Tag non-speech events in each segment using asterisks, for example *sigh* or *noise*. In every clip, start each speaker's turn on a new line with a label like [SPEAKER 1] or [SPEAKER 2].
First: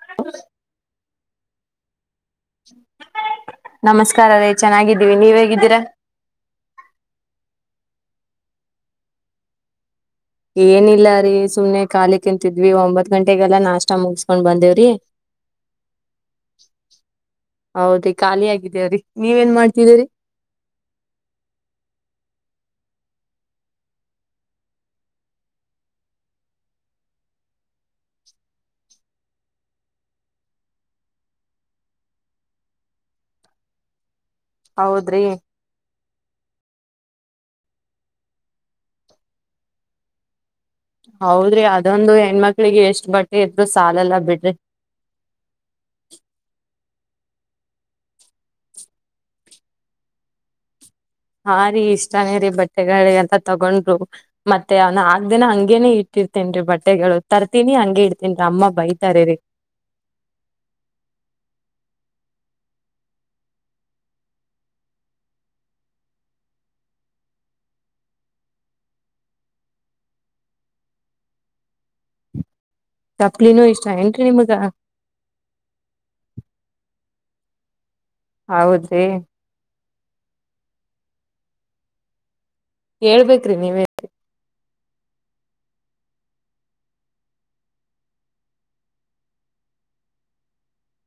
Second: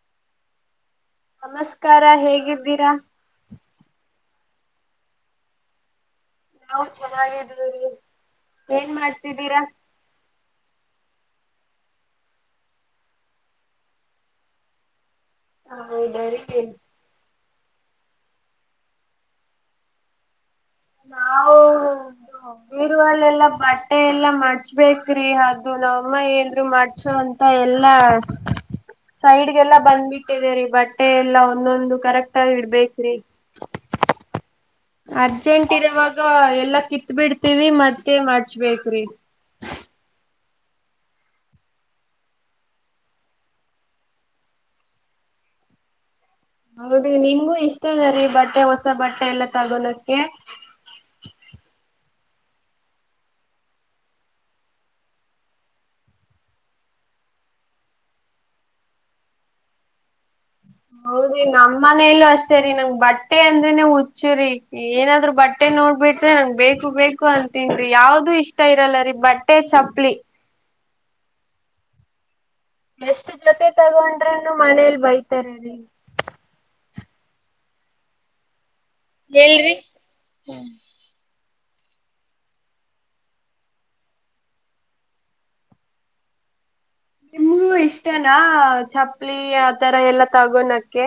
[SPEAKER 1] ಹ. *unintelligible*
[SPEAKER 2] ನಮಸ್ಕಾರ ಹೇಗಿದ್ದೀರಾ.
[SPEAKER 1] ನಮಸ್ಕಾರ ರೇ ಚೆನ್ನಾಗಿದ್ದೀವಿ ನೀವ್ ಹೇಗಿದ್ದೀರಾ.
[SPEAKER 2] ನಾವು ಚೆನ್ನಾಗಿದೀವಿ ಏನ್ ಮಾಡ್ತಿದ್ದೀರಾ
[SPEAKER 1] ಏನಿಲ್ಲ ರೀ ಸುಮ್ನೆ ಕಾಲಿಕುಂತಿದ್ವಿ ಒಂಬತ್ ಗಂಟೆಗೆಲ್ಲಾ ನಾಷ್ಟ ಮುಗಸ್ಕೊಂಡ್ ಬಂದೇವ್ರಿ
[SPEAKER 2] ಹ ಹೌದಾ ಅ.
[SPEAKER 1] ಹೌದ ಖಾಲಿ ಆಗಿ ಬಿದ್ದಿವ್ರಿ ನೀವ ಏನ್ ಮಾಡ್ತಿದೀರಿ.
[SPEAKER 2] ನಾವು ಬೇರುವಲ್ಲೆಲ್ಲ ಬಟ್ಟೆ. ಎಲ್ಲ ಮಾಡಿಚೆಂಬೇಕ್ರಿ ಅದು ನಾಮ್ ಅಮ್ಮ ಹೇಳುದ್ರು ಮಾಡಿಚು ಅಂತ ಎಲ್ಲಾ. ಸೈಡ್ಗೆಲ್ಲಾ ಬಂದ್ಬಿಟ್ಟಿದೆ ರೀ ಬಟ್ಟೆ ಎಲ್ಲಾ ಒಂದೊಂದು ಕರೆಕ್ಟ್ ಆಗ ಇಡ್ಬೇಕ್ರಿ
[SPEAKER 1] ಹೌದ್ರಿ
[SPEAKER 2] ಅರ್ಜೆಂಟ್ ಇರವಾಗ ಎಲ್ಲಾ ಕಿತ್ ಬಿಡ್ತೀವಿ ಮತ್ತೆ ಮಾಡಚ್ಬೇಕ್ರಿ
[SPEAKER 1] ಹೌದ್ರಿ ಅದೊಂದು ಹೆಣ್ಮಕ್ಳಿಗೆ ಎಷ್ಟ್ ಬಟ್ಟೆ ಇದ್ರು ಸಾಲಲ್ಲಾ ಬಿಡ್ರಿ.
[SPEAKER 2] ಹೌದ ನಿಮಗೂ ಇಷ್ಟ ಅದೆ ರೀ ಬಟ್ಟೆ ಹೊಸ ಬಟ್ಟೆ ಎಲ್ಲ ತಗೋಳಕ್ಕೆ.
[SPEAKER 1] ಹಾ ರೀ ಇಷ್ಟಾನೇ ರೀ ಬಟ್ಟೆಗಳ ಎಂತ ತಗೊಂಡ್ರು. ಮತ್ತೆ ಹಾ ನಾಕು ದಿನ ಹಂಗೇನೆ ಇಟ್ಟಿರ್ತೇನ್ರಿ ಬಟ್ಟೆಗಳು ತರ್ತೀನಿ ಹಂಗೆ ಇಡ್ತೇನ್ರಿ ಅಮ್ಮ ಬೈತಾರೆರಿ
[SPEAKER 2] ಹೌದ್ರಿ ನಮ್ ಮನೇಲ್ಲೂ ಅಷ್ಟೇ ರೀ ನಂಗ್ ಬಟ್ಟೆ ಅಂದ್ರೇನೆ ಹುಚ್ಚುರಿ ಏನಾದ್ರು ಬಟ್ಟೆ ನೋಡ್ಬಿಟ್ರೆ ನನ್ ಬೇಕು ಬೇಕು ಅಂತನ್ರಿ ಯಾವ್ದೂ ಇಷ್ಟ ಇರಲ್ಲ ರೀ ಬಟ್ಟ್ ಟ್ಟೆ ಚಪ್ಲಿ ಎಷ್ಟ್
[SPEAKER 1] ಚಪ್ಲಿನೂ
[SPEAKER 2] ಜೊತೆ
[SPEAKER 1] ಇಷ್ಟ ಏನ್ರಿ ನಿಮಗ
[SPEAKER 2] ತಗೊಂಡ್ರನು ಮನೇಲಿ ಬೈತಾರೆ ರಿ
[SPEAKER 1] ಹೌದ್ರೀ.
[SPEAKER 2] ಹೇಳ್ರಿ ಹ.
[SPEAKER 1] ಹೇಳ್ಬೇಕ್ರಿ ನೀವೇ
[SPEAKER 2] ನಿಮಗೂ ಇಷ್ಟನಾ ಚಪ್ಲಿ ಆತರ ಎಲ್ಲಾ ತಗೋಣಕ್ಕೆ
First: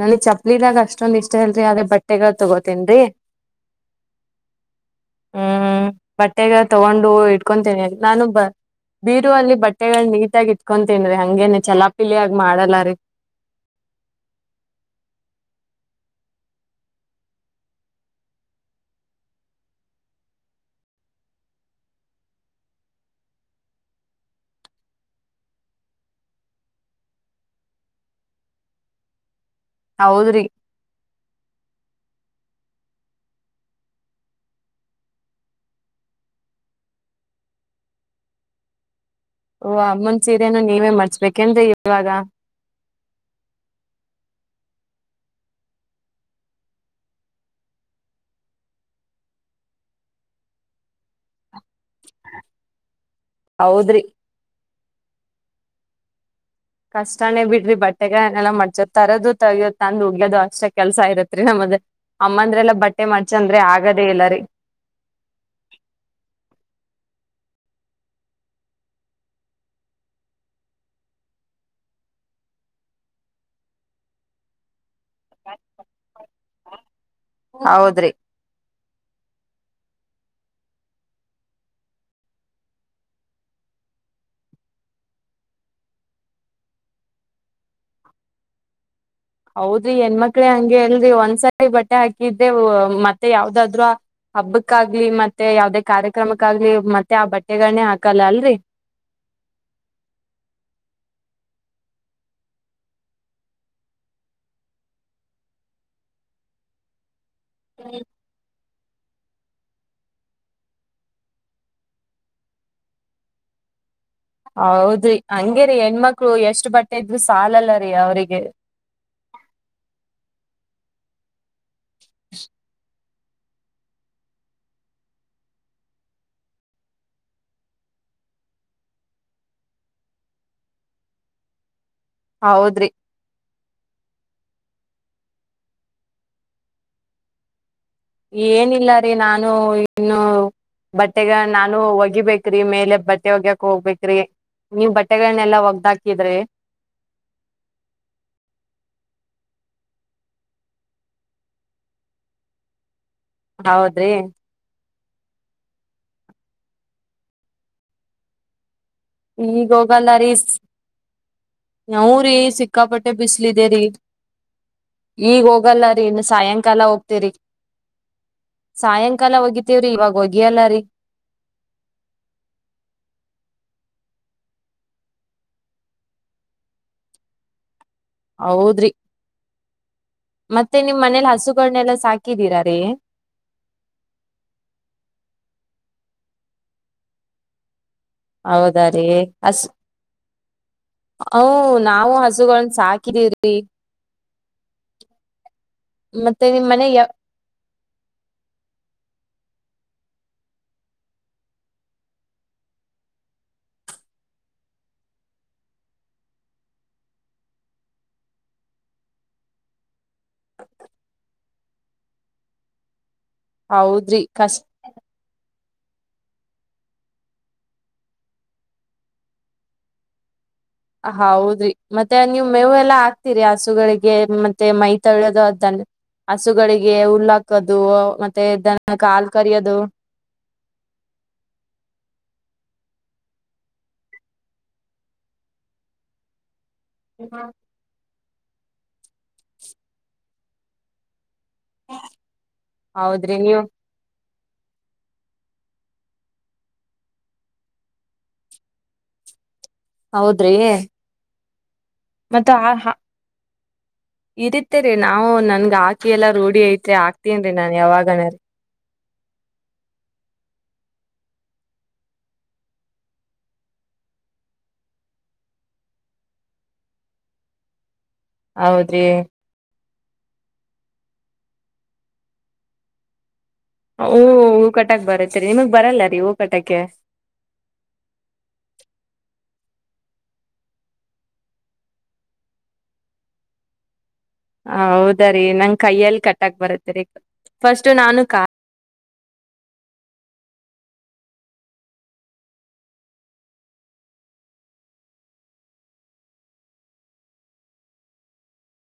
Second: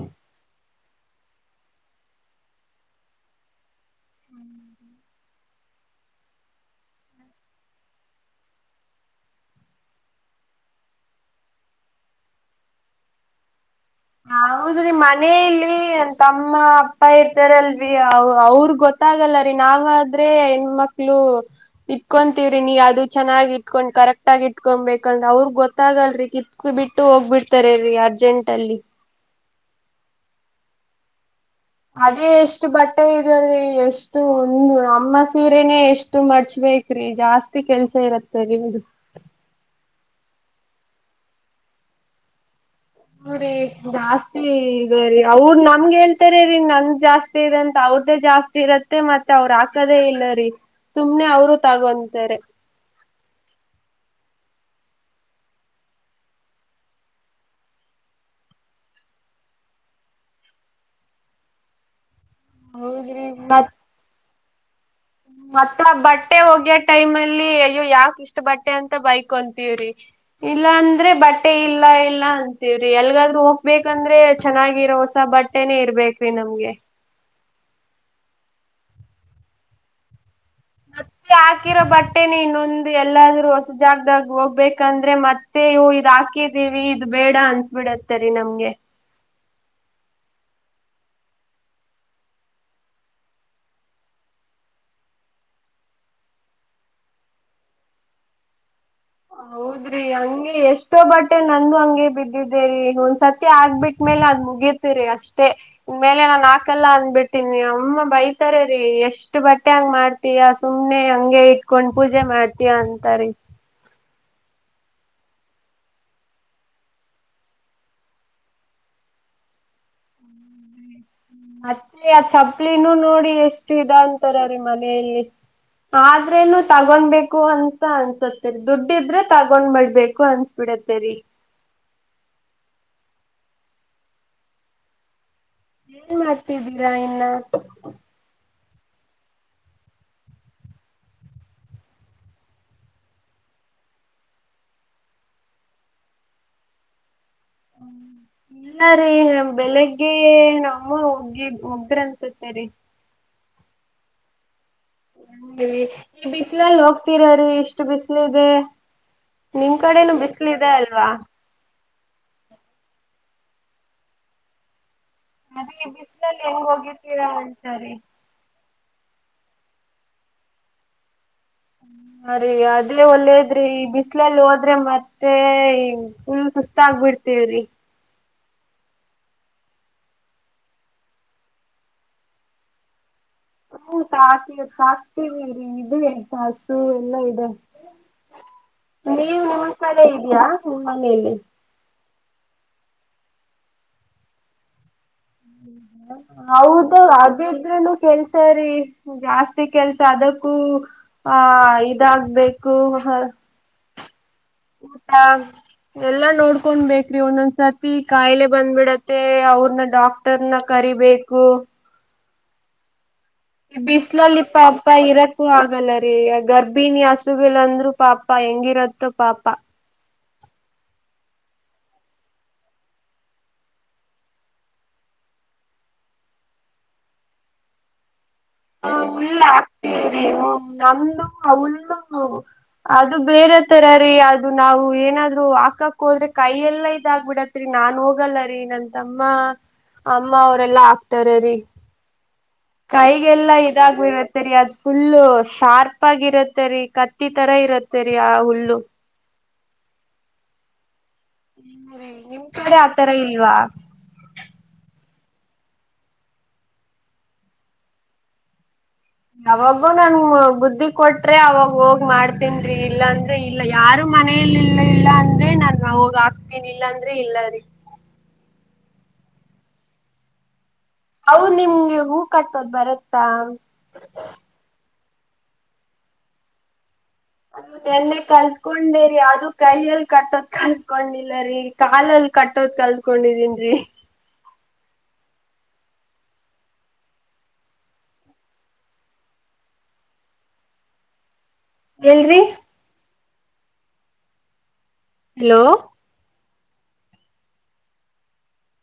[SPEAKER 1] ನನ್ಗ್ ಚಪ್ಪಲಿಿದಾಗ ಅಷ್ಟೊಂದ ಇಷ್ಟ ಇಲ್ರಿ ಆದ್ರೆ ಬಟ್ಟೆಗಳು ತಗೋತೇನ್ರೀ
[SPEAKER 2] *inaudible*
[SPEAKER 1] ಬಟ್ಟೆಗಳ್ ತಗೊಂಡು ಇಟ್ಕೊತೇನೆಿ ನಾನು ಬ. ಬೀರು ಅಲ್ಲಿ ಬಟ್ಟೆಗಳು ನೀಟಾಗಿ ಇಟ್ಕೊತೀನ್ರಿ ಹಂಗೇನೆ ಚಲಾಪಿಲಿಯಾಗಿ ಮಾಡಲ್ಲ ರೀ.
[SPEAKER 2] ಹೌದ್ರಿ ಮನೆ ಅಲ್ಲಿ ನನ್ ತಮ್ಮ ಅಪ್ಪ ಇರ್ತಾರಲ್ರಿ ಅವ ಅವ್ರ ಗೊತ್ತ ಗೊತ್ತಾಗಲ್ಲರಿ ನಾವಾದ್ರೆ ಹೆಣ್ಮಕ್ಳು ಇಟ್ಕೊಂತೀವ್ರಿ ನೀ ಅದು ಚೆನ್ನಾಗಿ್ ಇಟ್ಕೊಂಡ್ ಕರೆಕ್ಟ್ ಆಗ ಇಟ್ಕೊಬೇಕಂದ್ರ ಅವ್ರಗ್ ಗೊತ್ತಾಗಲ್ರಿ ಕಿ. ತ್ ಎಸ್ತ್ ಬಿಟ್ಟು ಹೋಗ್ಬಿಡ್ತಾರೆ ರೀ ಅರ್ಜೆಂಟ್ ಅಲ್ಲಿ.
[SPEAKER 1] ಹೌದ್ರಿ.
[SPEAKER 2] ಅದೇ ಎಷ್ಟು ಬಟ್ಟೆ ಇದೆ ರಿ ಎಷ್ಟು ಒಂದು ಅಮ್ಮ ಸೀರೆನೇ ಎಷ್ಟು ಮಾಡ್ಚಬೇಕು. ತರೀ ಜಾಸ್ತಿ ಕೆಲ್ಸ ಇರತ್ತೆ ನಿಮ್ದು.
[SPEAKER 1] ಓ ಅಮ್ಮನ್ ಸೀರನು ನೀವೇ ಮಡ್ಚಬೇಕೆನ್ರಿ ಇವಾಗ.
[SPEAKER 2] ಹೂರೀ ಜಾಸ್ತಿ ಇದೆ ರೀ ಅವ್ರ ನಮ್ಗೆ ಹೇಳ್ತಾರೆರೀ ನನ್ ಜಾಸ್ತಿ ಇದೆ ಅಂತ ಅವ್ರದ್ದೇ ಜಾಸ್ತಿ ಇರತ್. ತ್ತೆ ಮತ್ತೆ ಅವ್ರ ಹಾಕದೇ ಇಲ್ಲರಿ ಸುಮ್ನೆ ಅವರೂ ತಗೊಂತಾರೆ.
[SPEAKER 1] ಹೌದ್ರಿ ಕಷ್ಟಾನೇ ಬಿಡ್ರಿ ಬಟ್ಟೆಗಳನೆೆಲ್ಲ ಮಾಡ್ಚೋದ ತರೋದು ತಗ್ಯೋದ ತಂದು ಒಗ್ಗ್ಯೋದು ಅಷ್ಟ ಕೆಲ್ಸ ಇರತ್ರಿ ನಮದ. ಅಮ್ಮಂದ್ರೆಲ್ಲಾ
[SPEAKER 2] ಹೌದು
[SPEAKER 1] ಬಟ್ಟೆ
[SPEAKER 2] ರೀ
[SPEAKER 1] ಮಡ್ಚ ಅಂದ್ರೆ ಆಗದೇ ಇಲ್ಲರೀ.
[SPEAKER 2] ಮತ್ತ ಬಟ್ಟೆ ಒಗ್ಯ ಟೈಮಲ್ಲಿ ಅಯ್ಯೋ ಯಾಕ ಇಷ್ಟ ಬಟ್ಟೆ ಅಂತ ಬೈಕೊಂತೀವ್ರಿ. ಇಲ್ಲ ಅಂದ್ರೆ ಬಟ್ಟೆ ಇಲ್ಲ ಇಲ್ಲ ಅಂತೀವ್ರಿ ಎಲ್ಗಾದ್ರೂ ಹೋಗ್ಬೇಕಂದ್ರೆ ಚೆನ್ನಾಗಿರೋ ಸ ಬಟ್ಟೆನೆೇ ಇರ್ಬೇಕ್ರಿ ನಮ್ಗೆ.
[SPEAKER 1] ಹೌದ್ರಿ
[SPEAKER 2] ಮತ್ತೆ ಹಾಕಿರೋ ಬಟ್ಟೆನ ಇನ್ನೊಂದು ಎಲ್ಲಾದ್ರೂ ಹೊಸ ಜಾಗದಾಗ ಹೋಗ್ಬೇಕಂದ್ರೆ ಮತ್ ಸೇವೋ ಇದ್ ಹಾಕಿದೀವಿ ಇದು ಬೇಡ ಅನ್ಸ ಬೀಡತ್ತೇರಿ ನಮ್ಗೆ
[SPEAKER 1] ಹೌದ್ರಿ ಹೆಣ್ಮಕ್ಳೇ ಹಂಗೆ ಅಲ್ರಿ ಒಂದ್ಸಾರಿ ಬಟ್ಟೆ ಹಾಕಿದ್ದೆ ಮತ್ತೆ ಯಾವ್ದಾದ್ರೂ. ಹಬ್ಬಕ್ಕಾಗ್ಲಿ ಮತ್ತೆ ಯಾವದೇ ಕಾರ್ಯಕ್ರಮಕ್ಕಾಗ್ಲಿ ಮತ್ತೆ ಆ ಬಟ್ಟೆಗಳನ್ನೇ ಹಾಕಲ್ಲ ಅಲ್ರೀ.
[SPEAKER 2] ಹೌದ್ರಿ ಹಂಗೆ ಎಷ್ಟೋ ಬಟ್ಟೆ ನಂದು ಹಂಗೆ ಬಿದ್ದಿದ್ದೆರಿ ಒಂದ್ಸತಿ ಹಾಗ್ಬಿಟ್ಟ್ಮೇಲೆ ಅದ್ ಮುಗಿತ ತರಿ ಅಷ್ಟೇ ಇನ್ಮೇಲೆ ನಾನ ಹಾಕಲ್ಲ ಅಂದಬಿಟ್ಟಿನಿ ಅಮ್ಮ ಬೈ ತರೇರಿ ಎಷ್ಟ ಬಟ್ಟೆ ಹಂಗ ಮಾಡ್ತೀಯ ಸುಮ್ನೆ ಹಂಗೆ ಇಟ್ಕೊಂಡ್ ಪೂಜೆ ಮಾಡ್ತೀಯ ಅಂತಾರೀ.
[SPEAKER 1] ಹೌದ್ರಿ ಹಂಗೇ ರೀ ಹೆಣ್ಮಕ್ಳು ಎಷ್ಟ್ ಬಟ್ಟೆ ಇದ್ರು ಸಾಲಲ್ಲ ರೀ ಅವ್ರಿಗೆ.
[SPEAKER 2] ಮತ್ತೆ ಆ ಚಪ್ಲಿನೂ ನೋಡಿ ಎಷ್ಟು ಇದ ಅಂತಾರೆರೀ ಮನೆಯಲ್ಲಿ. ಆದ್ರೇನು ತಗೊಂಬೇಕು ಅಂತ ಅನ್ಸತ್ತೆರಿ ದುಡ್ಡ ಇದ್ರೆ ತಗೊಂಡ ಬಿಡ್ಬೇಕು ಅನ್ಸ್ ಬಿಡತ್ತೇರಿ.
[SPEAKER 1] ಹೌದ್ರಿ
[SPEAKER 2] ಏನ್ ಮಾಡ್ತಿದ್ದೀರಾ ಇನ್ನ
[SPEAKER 1] ಏನಿಲ್ಲ ರೀ ನಾನು ಇನ್ನು. ಬಟ್ಟೆಗಳ ನಾನು ಒಗಿಬೇಕ್ರಿ ಮೇಲೆ ಬಟ್ಟೆ ಒಗ್ಯಕ್ ಹೋಗ್ಬೇಕ್ರಿ. ನೀವ್ ಬಟ್ಟೆಗಳನ್ನೆಲ್ಲಾ ಒಗ್ದ ಹಾಕಿದ್ರಿ.
[SPEAKER 2] ಹ್ಮ್ *inaudible* ಇಲ್ಲ ರೀ ಬೆಳಿಗ್ಗೆ ನಮ್ಮಮ್ಮ ಒಗಿ ಒಗ್ದ್ರಿ ಅನ್ಸತೆೇರಿ.
[SPEAKER 1] ಹೌದ್ರಿ
[SPEAKER 2] ಈ ಬಿಸ್ಲಲ್ಲಿ ಹೋಗ್ತೀರರೀ ಇಷ್ಟ ಬಿಸ್ಲಿದೆ.
[SPEAKER 1] ಈಗ
[SPEAKER 2] ನಿಮ್ ಕಡೆೇನು ಬಿಸ್ಲ್ ಇದೆ ಅಲ್ವಾ.
[SPEAKER 1] ಹೂರಿ ಸಿಕ್ಕಾಪಟ್ಟೆ ಬಿಸ್ಲಿದೇರಿ. ಈಗ
[SPEAKER 2] ಅದೇ ಈ
[SPEAKER 1] ಹೋಗಲ್ಲರಿ ಇನ್ನು
[SPEAKER 2] ಬಿಸ್ಲಲ್ಲಿ ಹೆಂಗ್
[SPEAKER 1] ಸಾಯಂಕಾಲ
[SPEAKER 2] ಹೋಗಿರ್ತೀರಾ
[SPEAKER 1] ಹೋಗ್ತೆರಿ.
[SPEAKER 2] ಅಂತಾರಿ
[SPEAKER 1] ಸಾಯಂಕಾಲ ಒಗಿತೀವ್ರಿ ಇವಾಗ ಒಗಿಯಲ್ಲರೀ.
[SPEAKER 2] ಹ ರೀ ಅದ್ಲೆ ಒಳ್ಳೇದ್ರಿ ಈ ಬಿಸಲಲ್ಲಿ ಹೋದ್ರೆ ಮತ್ತೆ ಫುಲ್ ಸುಸ್ತಾಗ್ ಬಿಡ್ತೇವ್ರಿ.
[SPEAKER 1] ಹೌದ್ರಿ ಮತ್ತೆ ನಿಮ್ ಮನೇಲಿ ಹಸುಗಳನೆಲ್ಲ ಸಾಕಿದೀರಾರೀ.
[SPEAKER 2] ಹ್ಮ ಸಾಕ್ತಿವ್ ಸಾಕ್ತಿವಿರಿ ಇದು *unintelligible* ಹಸು ಎಲ್ಲಾ ಇದೆ.
[SPEAKER 1] ಹೌದಾ ರೀ
[SPEAKER 2] ನೀವ್
[SPEAKER 1] ಹಸ್
[SPEAKER 2] ನಿಮ್ ಕಡೆ ಇದ್ಯಾ ನಿಮ್ ಮನೇಲಿ.
[SPEAKER 1] ಹ್ಮ್ಮ್ ನಾವು ಹಸುಗಳ ಸಾಕಿದೀವ್ರಿ. ಮತ್ತೆ ನಿಮ್ ಮನೆ
[SPEAKER 2] ಹೌದು
[SPEAKER 1] ಯ
[SPEAKER 2] ಅದ ಇದ್ರನು ಕೆಲ್ಸ. ಸರಿ ಜಾಸ್ತಿ ಕೆಲ್ಸ ಅದಕ್ಕೂ ಹಾ ಇದಾಗಬೇಕು. ಊಟಾ *unintelligible* ಎಲ್ಲಾ ನೋಡ್ಕೊಂಡ್ ಬೇಕ್ರಿ ಒಂದೊಂದ್ಸರ್ತಿ ಕಾಯಿಲೆ ಬಂದ್ಬಿಡತ್ತೆ ಅವ್ರನ ಡಾಕ್ಟ, ತರಕಾರಿಬೇಕು. ಈ
[SPEAKER 1] ಹೌದ್ರಿ
[SPEAKER 2] ಬಿಸಲ್ಲಿ ಲಿಪ್
[SPEAKER 1] ಕಷ್
[SPEAKER 2] ಪಾಪ ಇರಕ್ಕೂ ಆಗಲ್ಲ ರೀಗ ಗರ್ಭಿಣಿ ಹಸುಗಲ್ಂದ್ರು ಪಾಪ ಹೆಂಗಿರತ್ತೋ ಪಾಪ.
[SPEAKER 1] ಹೌದ್ರಿ ಮತ್ತೆ ನೀವು ಮೇವು ಎಲ್ಲ ಆಗ್ತೀರಿ ಹಸುಗಳಿಗೆ ಮತ್ತೆ ಮೈ ತಳ್ಯೋದು ಅದ್ದನ್ನ. ಹಸುಗಳಿಗೆ ಹುಲ್ಲಾಕೋದು ಮತ್ತೆ ದನ ಕ ಹಾಲು ಕರಿಯೋದು.
[SPEAKER 2] ನನ್ನ *unintelligible* ಅಮಲ್ಲ ಅದು ಬೇರೆ ತರ ರೀ ಅದು ನಾವು ಏನಾದ್ರು ಹಾಕಾಕ್ ಹೋದ್ರೆ ಕೈಯ ಎಲ್ಲ. ಇದಾಗಬಿಡತ್ರಿ ನಾ ಹೋಗಲ್ಲರಿ ನನ್ ತಮ್ಮ ಅಮ್ಮ ಅವರೆಲ್ಲಾ ಆಕ್ತಾರ ರೀ
[SPEAKER 1] ಹೌದ್ರಿ
[SPEAKER 2] ಕೈಗೆಲ್ಲಾ
[SPEAKER 1] ನೀವು
[SPEAKER 2] ಇದಾಗ ಇರತ್ತರಿ ಅದ್ ಫುಲ್ಲು ಶಾರ್ಪ್ ಆಗಿರತ್ತೆ ರರಿ ಕತ್ತಿ ತರ ಇರತ್ತೆ ರೀ ಆ ಹುಲ್ಲು.
[SPEAKER 1] ಹೌದ್ರಿ
[SPEAKER 2] ನಿಮ್ ಕಡೆ ಆತರ ಇಲ್ವಾ.
[SPEAKER 1] ಇರತ್ತೇ ರೀ ನಾವು ನನ್ಗ ಆಕೆ ಎಲ್ಲ ರೂಢಿ ಐತ್ರಿ ಆಕ್ತೇನ್ ರೀ ನಾನ್ ಯಾವಾಗಣ.
[SPEAKER 2] ಅವಾಗೂ ನನ್ ಬುದ್ಧಿ ಕೊಟ್ರೆ ಅವಾಗ ಹೋಗ್ ಮಾಡ್ತನ್ರಿ ಇಲ್ಲಾಂತ- ಇಲ್ಲ ಯಾರು ಮನೆಯಲ್ಲಿ ಇಲ್ಲ ಇಲ್ಲ ಅಂದ್ರೆ ನಾನು ನಾವೋಗ ಹಾಕ್ತೇನಿಲ್ಲ ಅಂದ್ರೆ ಇಲ್ಲರಿ.
[SPEAKER 1] ಹೌದ್ರಿ
[SPEAKER 2] ಹೌದು ನಿಮ್ಗೆ ಹೂ ಕಟ್ಟೋದ್ ಬರತ್ತಾ.
[SPEAKER 1] ಹಊ ಹೂ ಕಟಕ್ ಬರತ್ತರಿ ನಿಮಗ್ ಬರಲ್ಲ ರೀ ಹೂ ಕಟಕ್ಕೆ
[SPEAKER 2] ಅದು ನೆನ್ನೆ ಕಲ್ತ್ಕೊಂಡೆರಿ ಅದು ಕೈಯಲ್ಲಿ ಕಟ್ಟೋದ್ ಕಲ್ತ್ಕೊಂಡಿಲ್ಲರಿ. ಕಾಲಲ್ಲಿ ಕಟ್ಟೋದ್ ಕಲ್ತ್ಕೊಂಡಿದೀನಿರಿ
[SPEAKER 1] ಹೌದ ರೀ ನಂಗ ಕೈಯ್ಯಲ್ಲಿ ಕಟ್ಟಕ್ ಬರತ್ತರಿ ಫಸ್ಟ್ ನಾನು
[SPEAKER 2] ಎಲ್ಲಿ ರ್ರೀ ಹಲೋ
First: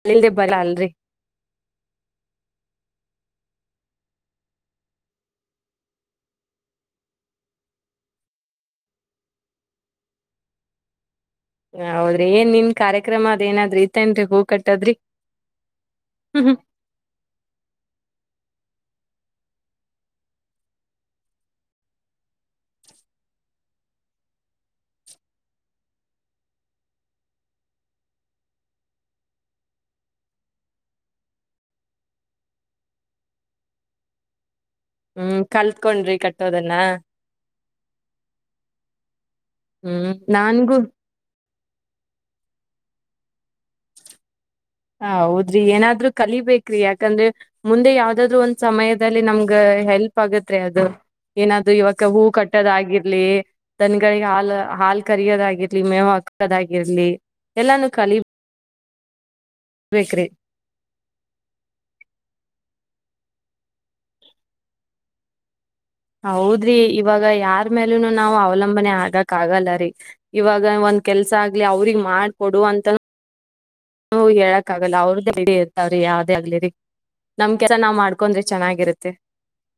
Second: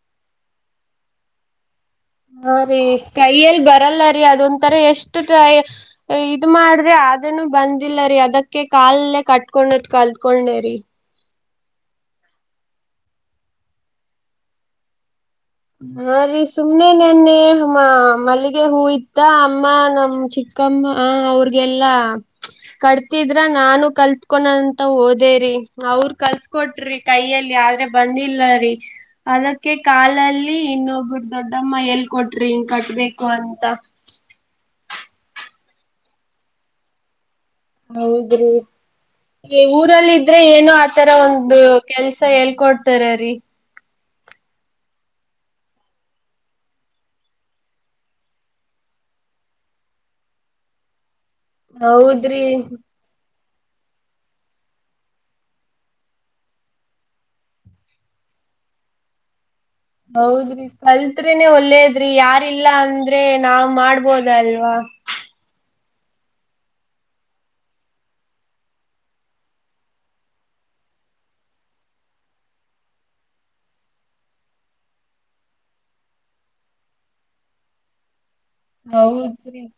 [SPEAKER 1] ಅಲ್ಲಿಲ್ದೇ ಬರ ಅಲ್ರರಿ.
[SPEAKER 2] ಹಾ ರೀ ಕೈಯಲ್ಲಿ ಬರಲ್ಲ ರೀ ಅದೊಂತರ ಎಷ್ಟು ಕ ಇದ ಮಾಡ್ರೆ ಅದನೂ ಬಂದಿಲ್ಲ ರರಿ ಅದಕ್ಕೆ ಕಾಲಲ್ಲೇ ಕಟ್ಕೊಂಡದ್ ಕಲ್ತ್ಕೊಂಡನೇ ರರಿ
[SPEAKER 1] ಹೌದ್ರಿ ಏನ್ ನಿನ್ ಕಾರ್ಯಕ್ರಮ ಅದನಾದ್ರರು ಇತೇಏನ್ರರಿ ಹೂ ಕಟ್ಟದ್ರಿ.
[SPEAKER 2] ಹಾ ರ ಸು ಒಮ್ಮೆ ನೆನ್ನೆ ಮಲ್ಲಿಗೆ ಹೂ ಇತ್ತ ಅಮ್ಮ ನಮ್ಮ್ ಚಿಕ್ಕಮ್ಮ ಹಾ ಅವ್ರಗೆಲ್ಲಾ ಕಟ್ತಿದ್ರ ನಾನು ಕಲ್ತ್ಕೊ ಅಂತ ಹಓದೇರಿ ಅವ್ರ ಕಲ್ತ್ ಕೊಟ್ರಿ ಕೈಯಲ್ಲಿ ಆದ್ರೆ ಬಂದಿಲ್ಲ ರರಿ ಅದಕ್ಕೆ ಕಾಲಲ್ಲಿ. ಇನ್ನೊಬ್ಬರು ದೊಡ್ಡಮ್ಮ ಎಲ್ ಕೊಟ್ರಿ ಹಿಂಗ ಕಟ್ಬೇಕು ಅಂತ.
[SPEAKER 1] ಹ್ಮ್- ಕಲ್ತ್ಕೊಂಡ್ರಿ ಕಟ್ಟೋದನ್ನ.
[SPEAKER 2] ಹೌದ್ರಿ
[SPEAKER 1] ಹ್ಮ್
[SPEAKER 2] ಊರಲ್ಲಿ ಇದ್ರೆ ಏನು
[SPEAKER 1] ನನ್ಗೂ
[SPEAKER 2] ಆತರ, *inaudible* ಒಂದು ಕೆಲ್ಸ ಎಲ್ ಕೊಡ್ತಾರ ರೀ
[SPEAKER 1] ಹ- ಹೌದ್ರಿ ಏನಾದ್ರು ಕಲಿಬೇಕ್ರಿ ಯಾಕಂದ್ರೆ, ಮುಂದೆ ಯಾವ್ದಾದ್ರು ಒಂದ್ ಸಮಯದಲ್ಲಿ ನಮ್ಗ ಹೆಲ್ಪ್ ಆಗತ್ತೇ ಅದು ಏನಾದ್ರು ಇವಾಗ ಹೂ
[SPEAKER 2] ಹೌದ್ರಿ
[SPEAKER 1] ಕಟ್ಟದಾಗಿ ಇರ್ಲಿ ತನಿಗಳಿಗೆ ಹಾಲ್ ಹಾಲ್ ಕರಯೋದಾಗಿರ್ಲಿ ಮೇವ್ ಹಾಕದಾಗಿರ್ಲಿ. ಎಲ್ಲಾನು ಕಲಿ
[SPEAKER 2] ಹೌದ್ರಿ ಕಲ್ತ್ರಿೇನೇ ಒಳ್ಳೇದ್ರಿ ಯಾರಿಲ್ಲ ಅಂದ್ರೆ ನಾವ್ ಮಾಡ್ಬೋದಲ್ವಾ
[SPEAKER 1] ಹೌದ್ರಿ ಇವಾಗ ಯಾರ್ ಮೇಲೂನು ನಾವ್ ಅವಲಂಬನೆ ಆಗಕ್ ಆಗಲ್ಲರಿ ಇವಾಗ ಒಂದ್ ಕೆಲ್ಸ ಆಗ್ಲಿ ಅವ್ರಗ್ ಮಾಡಕೊಡು ಅಂತ ನು ಹೇಳಕ್ ಆಗಲ್ಲ ಅವ್ರದೆ ಕೆಲ್ಸ ಇರ್ತಾವ್ರೀ ಯಾವ್ದೇ ಆಗ್ಲಿ ರ ನಮ್ ಕೆಲ್ಸ ನಾವ್ ಮಾಡ್ ಕೊಂಡ್ರೆ ಚನ್ನಾಗಿರುತ್ತೆ
[SPEAKER 2] ಹರಿ *unintelligible*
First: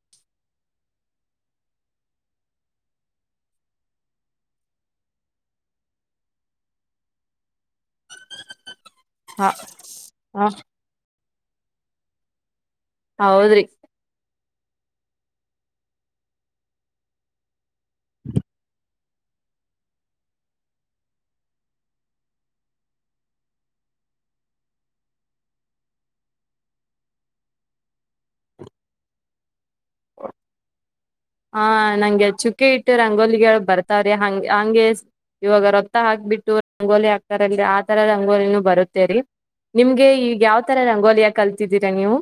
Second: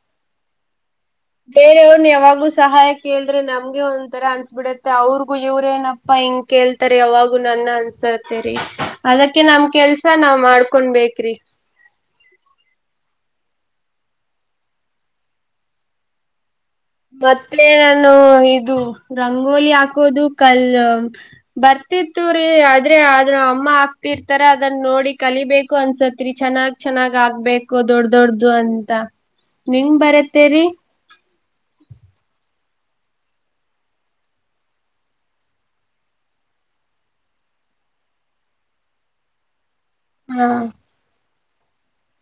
[SPEAKER 2] ಬೇರೆಯವ್ರನ್ನ ಯಾವಾಗೂ ಸಹಾಯ ಕೇಳಿದ್ರೆ ನಮ್ಗೆ ಒಂಥರ ಅನ್ಸ್ಬಿಡತ್ತೆ ಅವ್ರಿಗು ಇವ್ರೇನಪ್ಪ ಪ್ಪಾ ಹಿಂಗ ಕೇಳ್ತಾರೆ ಯಾವಾಗೂ ನನ್ನ ಅನ್ಸರ್ತೆೇರಿೀ ಅದಕ್ಕೆ
[SPEAKER 1] ಹ
[SPEAKER 2] ನಮ ಕೆಲ್ಸ ನಾವ್
[SPEAKER 1] ಹ
[SPEAKER 2] ಮಾಡ್ಕೊೊಂಡ್ ಬೇಕ್ರಿ
[SPEAKER 1] ಹೌದ್ರಿ
[SPEAKER 2] ಮತ್ತೇ ನಾನು ಇದು ರಂಗೋಲಿ ಹಾಕೋದು ಕಲ್ ಬರ್ತಿತ್ತು ರೀ ಆದ್ರೆ ಆದ್ರ ಅಮ್ಮ ಆಕ್ತಿರ್ತಾರ ಅದನ್ನ ನೋಡಿ ಕಲಿಬೇಕು ಅನ್ಸತ್ರಿ ಚೆನ್ನಾಗ್. ಚೆನ್ನಾಗ್ ಆಗ್ಬೇಕು ದೊಡ್ಡ ದೊಡ್ದು ಅಂತ ನಿಂಗ ಬರತ್ತೇರಿೀ.
[SPEAKER 1] ಹ ನಂಗೆ ಚುಕ್ಕೆ ಇಟ್ಟು ರಂಗೋಲಿಗಳು ಬರ್ತಾವ್ರಿ ಹಂಗ ಹಂಗೆ. ಇವಾಗ ರೊತ್ತ ಹಾಕ್ಬಿಟ್ಟು ರಂಗೋಲಿ ಹಾಕ್ಕರಲ್ಲಿ ಆ ತರದ ರಂಗೋಲಿನೂ ಬರುತ್ತೇರಿ ನಿಮ್ಗೆ ಈಗ
[SPEAKER 2] ಹಾ.
[SPEAKER 1] ಯಾವ್ ತರ ರಂಗೋಲಿಯ ಕಲ್ತಿದ್ದೀರಾ ನೀವು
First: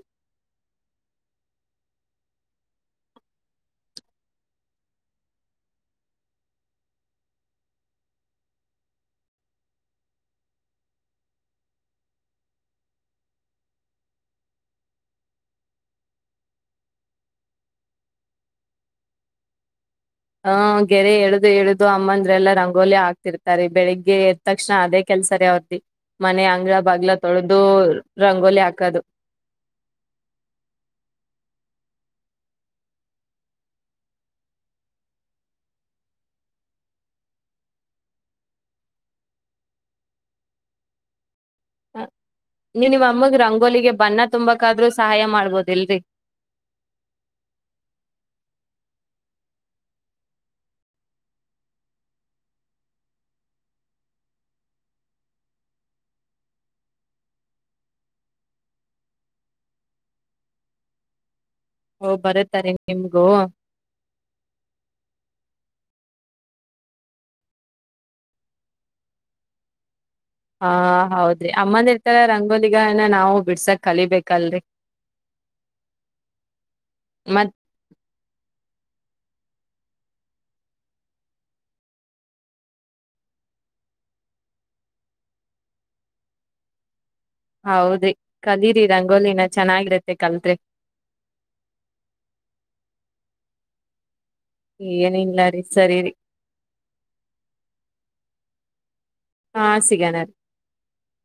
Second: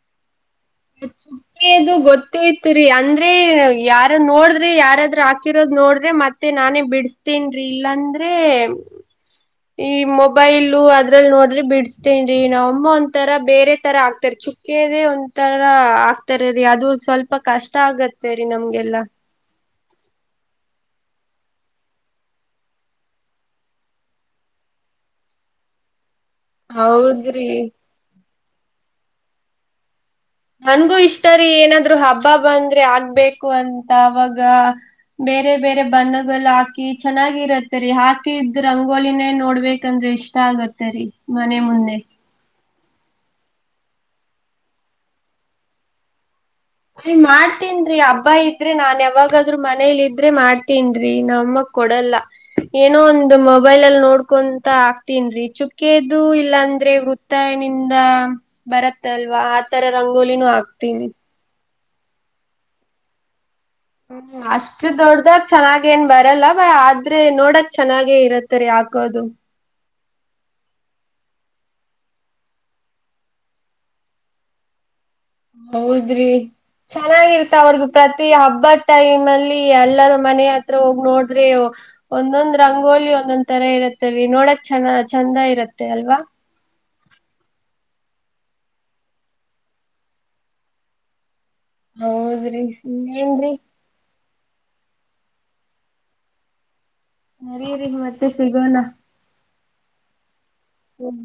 [SPEAKER 2] ಹ *unintelligible* ನಮ್ಗೆ ಅದು ಗೊತ್ತ ಇತ್ ರಿ ಅಂದ್ರೆ ಯಾರ್ ನೋಡ್ರಿ ಯಾರಾದ್ರೂ ಹಾಕಿರೋದ್ ನೋಡ್ರೆ ಮತ್ತೆ ಮತ್ತೆ ನಾನೇ ಬಿಡಸ್ತೇನ್ ರೀ ಇಲ್ಲಾಂದ್ರೆ ಈ ಮೊಬೈಲು ಅದ್ರಲ್ ನೋಡ್ರಿ ಬಿಡಸ್ತೇನ್ ರೀ ನಾಮ್ ಅಮ್ಮ ಒಂತರ ಬೇರೆ ತರ ಆಗ್ತರ್ ದೇ ಒಂಥರ ಆಗ್ತಾರ ರೀ ಅದು ಸ್ವಲ್ಪ ಕಷ್ಟ ಆಗತ್ತೆ ರೀ ನಮ್ಗೆಲ್ಲ
[SPEAKER 1] ಹ ಗೆರೆ ಎಳ್ದು ಎಳ್ದು ಅಮ್ಮಂದ್ರೆಲ್ಲಾ ರಂಗೋಲಿ ಆಗ್ತಿರ್ತಾರೆ ಬೆಳಿಗ್ಗೆ ಎ ತಕ್ಷಣ ಅದೇ ಕೆಲ್ಸ ರೆ ಅವರ್ದು ಮನೆ ಅಂಗ್ಗಳ ಬಗ್ಲ
[SPEAKER 2] ಹೌದ್ರಿ.
[SPEAKER 1] ತೊಳೆ್ದ ರಂಗೋಲಿ ಹಾಕದು
[SPEAKER 2] ನನ್ಗೂ ಇಷ್ಟಾರಿೀ ಏನಾದ್ರು ಹಬ್ಬ ಬಂದ್ರೆ ಆಗ್ಬೇಕು ಅಂತ ಅವಾಗ ಬೇರೆ ಬೇರೆ ಬಣ್ಣಗಳು ಹಾಕಿ ಚೆನ್ನಾಗಿರತ್ತ ರೀ ಹಾಕಿ ಇದ ರಂಗೋಲಿನೇ ನೋಡ್ಬೇಕಂದ್ರೆ ಇಷ್ಟ ಇಷ್ಟ ಆಗುತ್ತೆ ರಿೀ ಮನೆ ಮುಂದೆ
[SPEAKER 1] ನೀವ್ ನಿಮ್ ಅಮ್ಮಗ್ ರಂಗೋಲಿಗೆ ಬಣ್ಣ ತುಂಬಕದ್ರೂ ಸಹಾಯ ಮಾಡ್ಬೋದಿಲ್ರಿ
[SPEAKER 2] ಮಾಡ್ತೀನ್ ರೀ ಹಬ್ಬಾ ಇದ್ರೆ ನಾನ್ ಯಾವಾಗಾದ್ರು ಮನೇಲಿ ಇದ್ರೆ ಮಾಡ್ತೇನ್ ರೀ ನಮ್ಮ ಕೊಡಲ್ಲ ಏನೋ ಒಂದು ಮೊಬೈಲ್ ಅಲ್ಲಿ ನೋಡ್ಕೊಂತ ಆಕ್ತಿನ್ರಿ ಚುಕ್ಕಿದುು ಇಲ್ಲಾಂದ್ರೆ ವೃತ್ತ ತನಿಂದ ಬರತ್ತಲ್ವಾ ಆತರ ರಂಗೋಲಿ ನು ಹಾಕ್ತಿನಿ
[SPEAKER 1] ಓ ಬರುತ್ತಾ ನಿಮಗೂ
[SPEAKER 2] ಅಷ್ಟ ದೊಡ್ಡ್ದಾಗ ಚೆನ್ನಾಗ ಏನ್ ಬರಲ್ಲ ಬ ಆದ್ರೆ ನೋಡಕ್ ಚೆನ್ನಾಗೇ ಇರತ್ತರಿೀ ಹಾಕೋದು
[SPEAKER 1] ಹಾ ಹೌದ್ರಿ ಅಮ್ಮಂದಿರ್ ತರ ರಂಗೋಲಿನ ನಾವು ಬಿಡ್ಸಕ್ ಕಲಿಬೇಕಲ್ರಿ
[SPEAKER 2] ಹೌದ್ರಿ
[SPEAKER 1] ಮತ್
[SPEAKER 2] ಚೆನ್ನಾಗಿರ್ತ ಅವರ್ದು ಪ್ರತಿ ಹಬ್ಬದ ಟೈಮ್ ಅಲ್ಲಿ ಎಲ್ಲರ ಮನೆ ಹತ್ರ ಹೋಗಿ ನೋಡ್ರೆ ಒಂದೊಂದ್ ರಂಗೋಲಿ ಒಂದೊಂದ್ ತರ ಇರತ್ತ ರೀ ನೋಡಕ್ ಚ ಚಂದ ಇರತ್ತೆ ಅಲ್ವಾ
[SPEAKER 1] ಹೌದ್ರಿ ಕಲೀರಿ ರಂಗೋಲಿನ ಚೆನ್ನಾಗಿರತ್ತೆ ಕತ್ರೆ
[SPEAKER 2] ಹೌದ್ರಿ ಇನ್ನೆಂನ್ರೀ
[SPEAKER 1] ಏನಿಲ್ಲಾರಿೀ ಸರಿ ರಿ
[SPEAKER 2] ಸರಿ ರೀ ಮತ್ತೆ ಸಿಗೋಣ
[SPEAKER 1] ಹಾಂ ಸಿಗಣ ರೀ
[SPEAKER 2] ಹ್ಮ್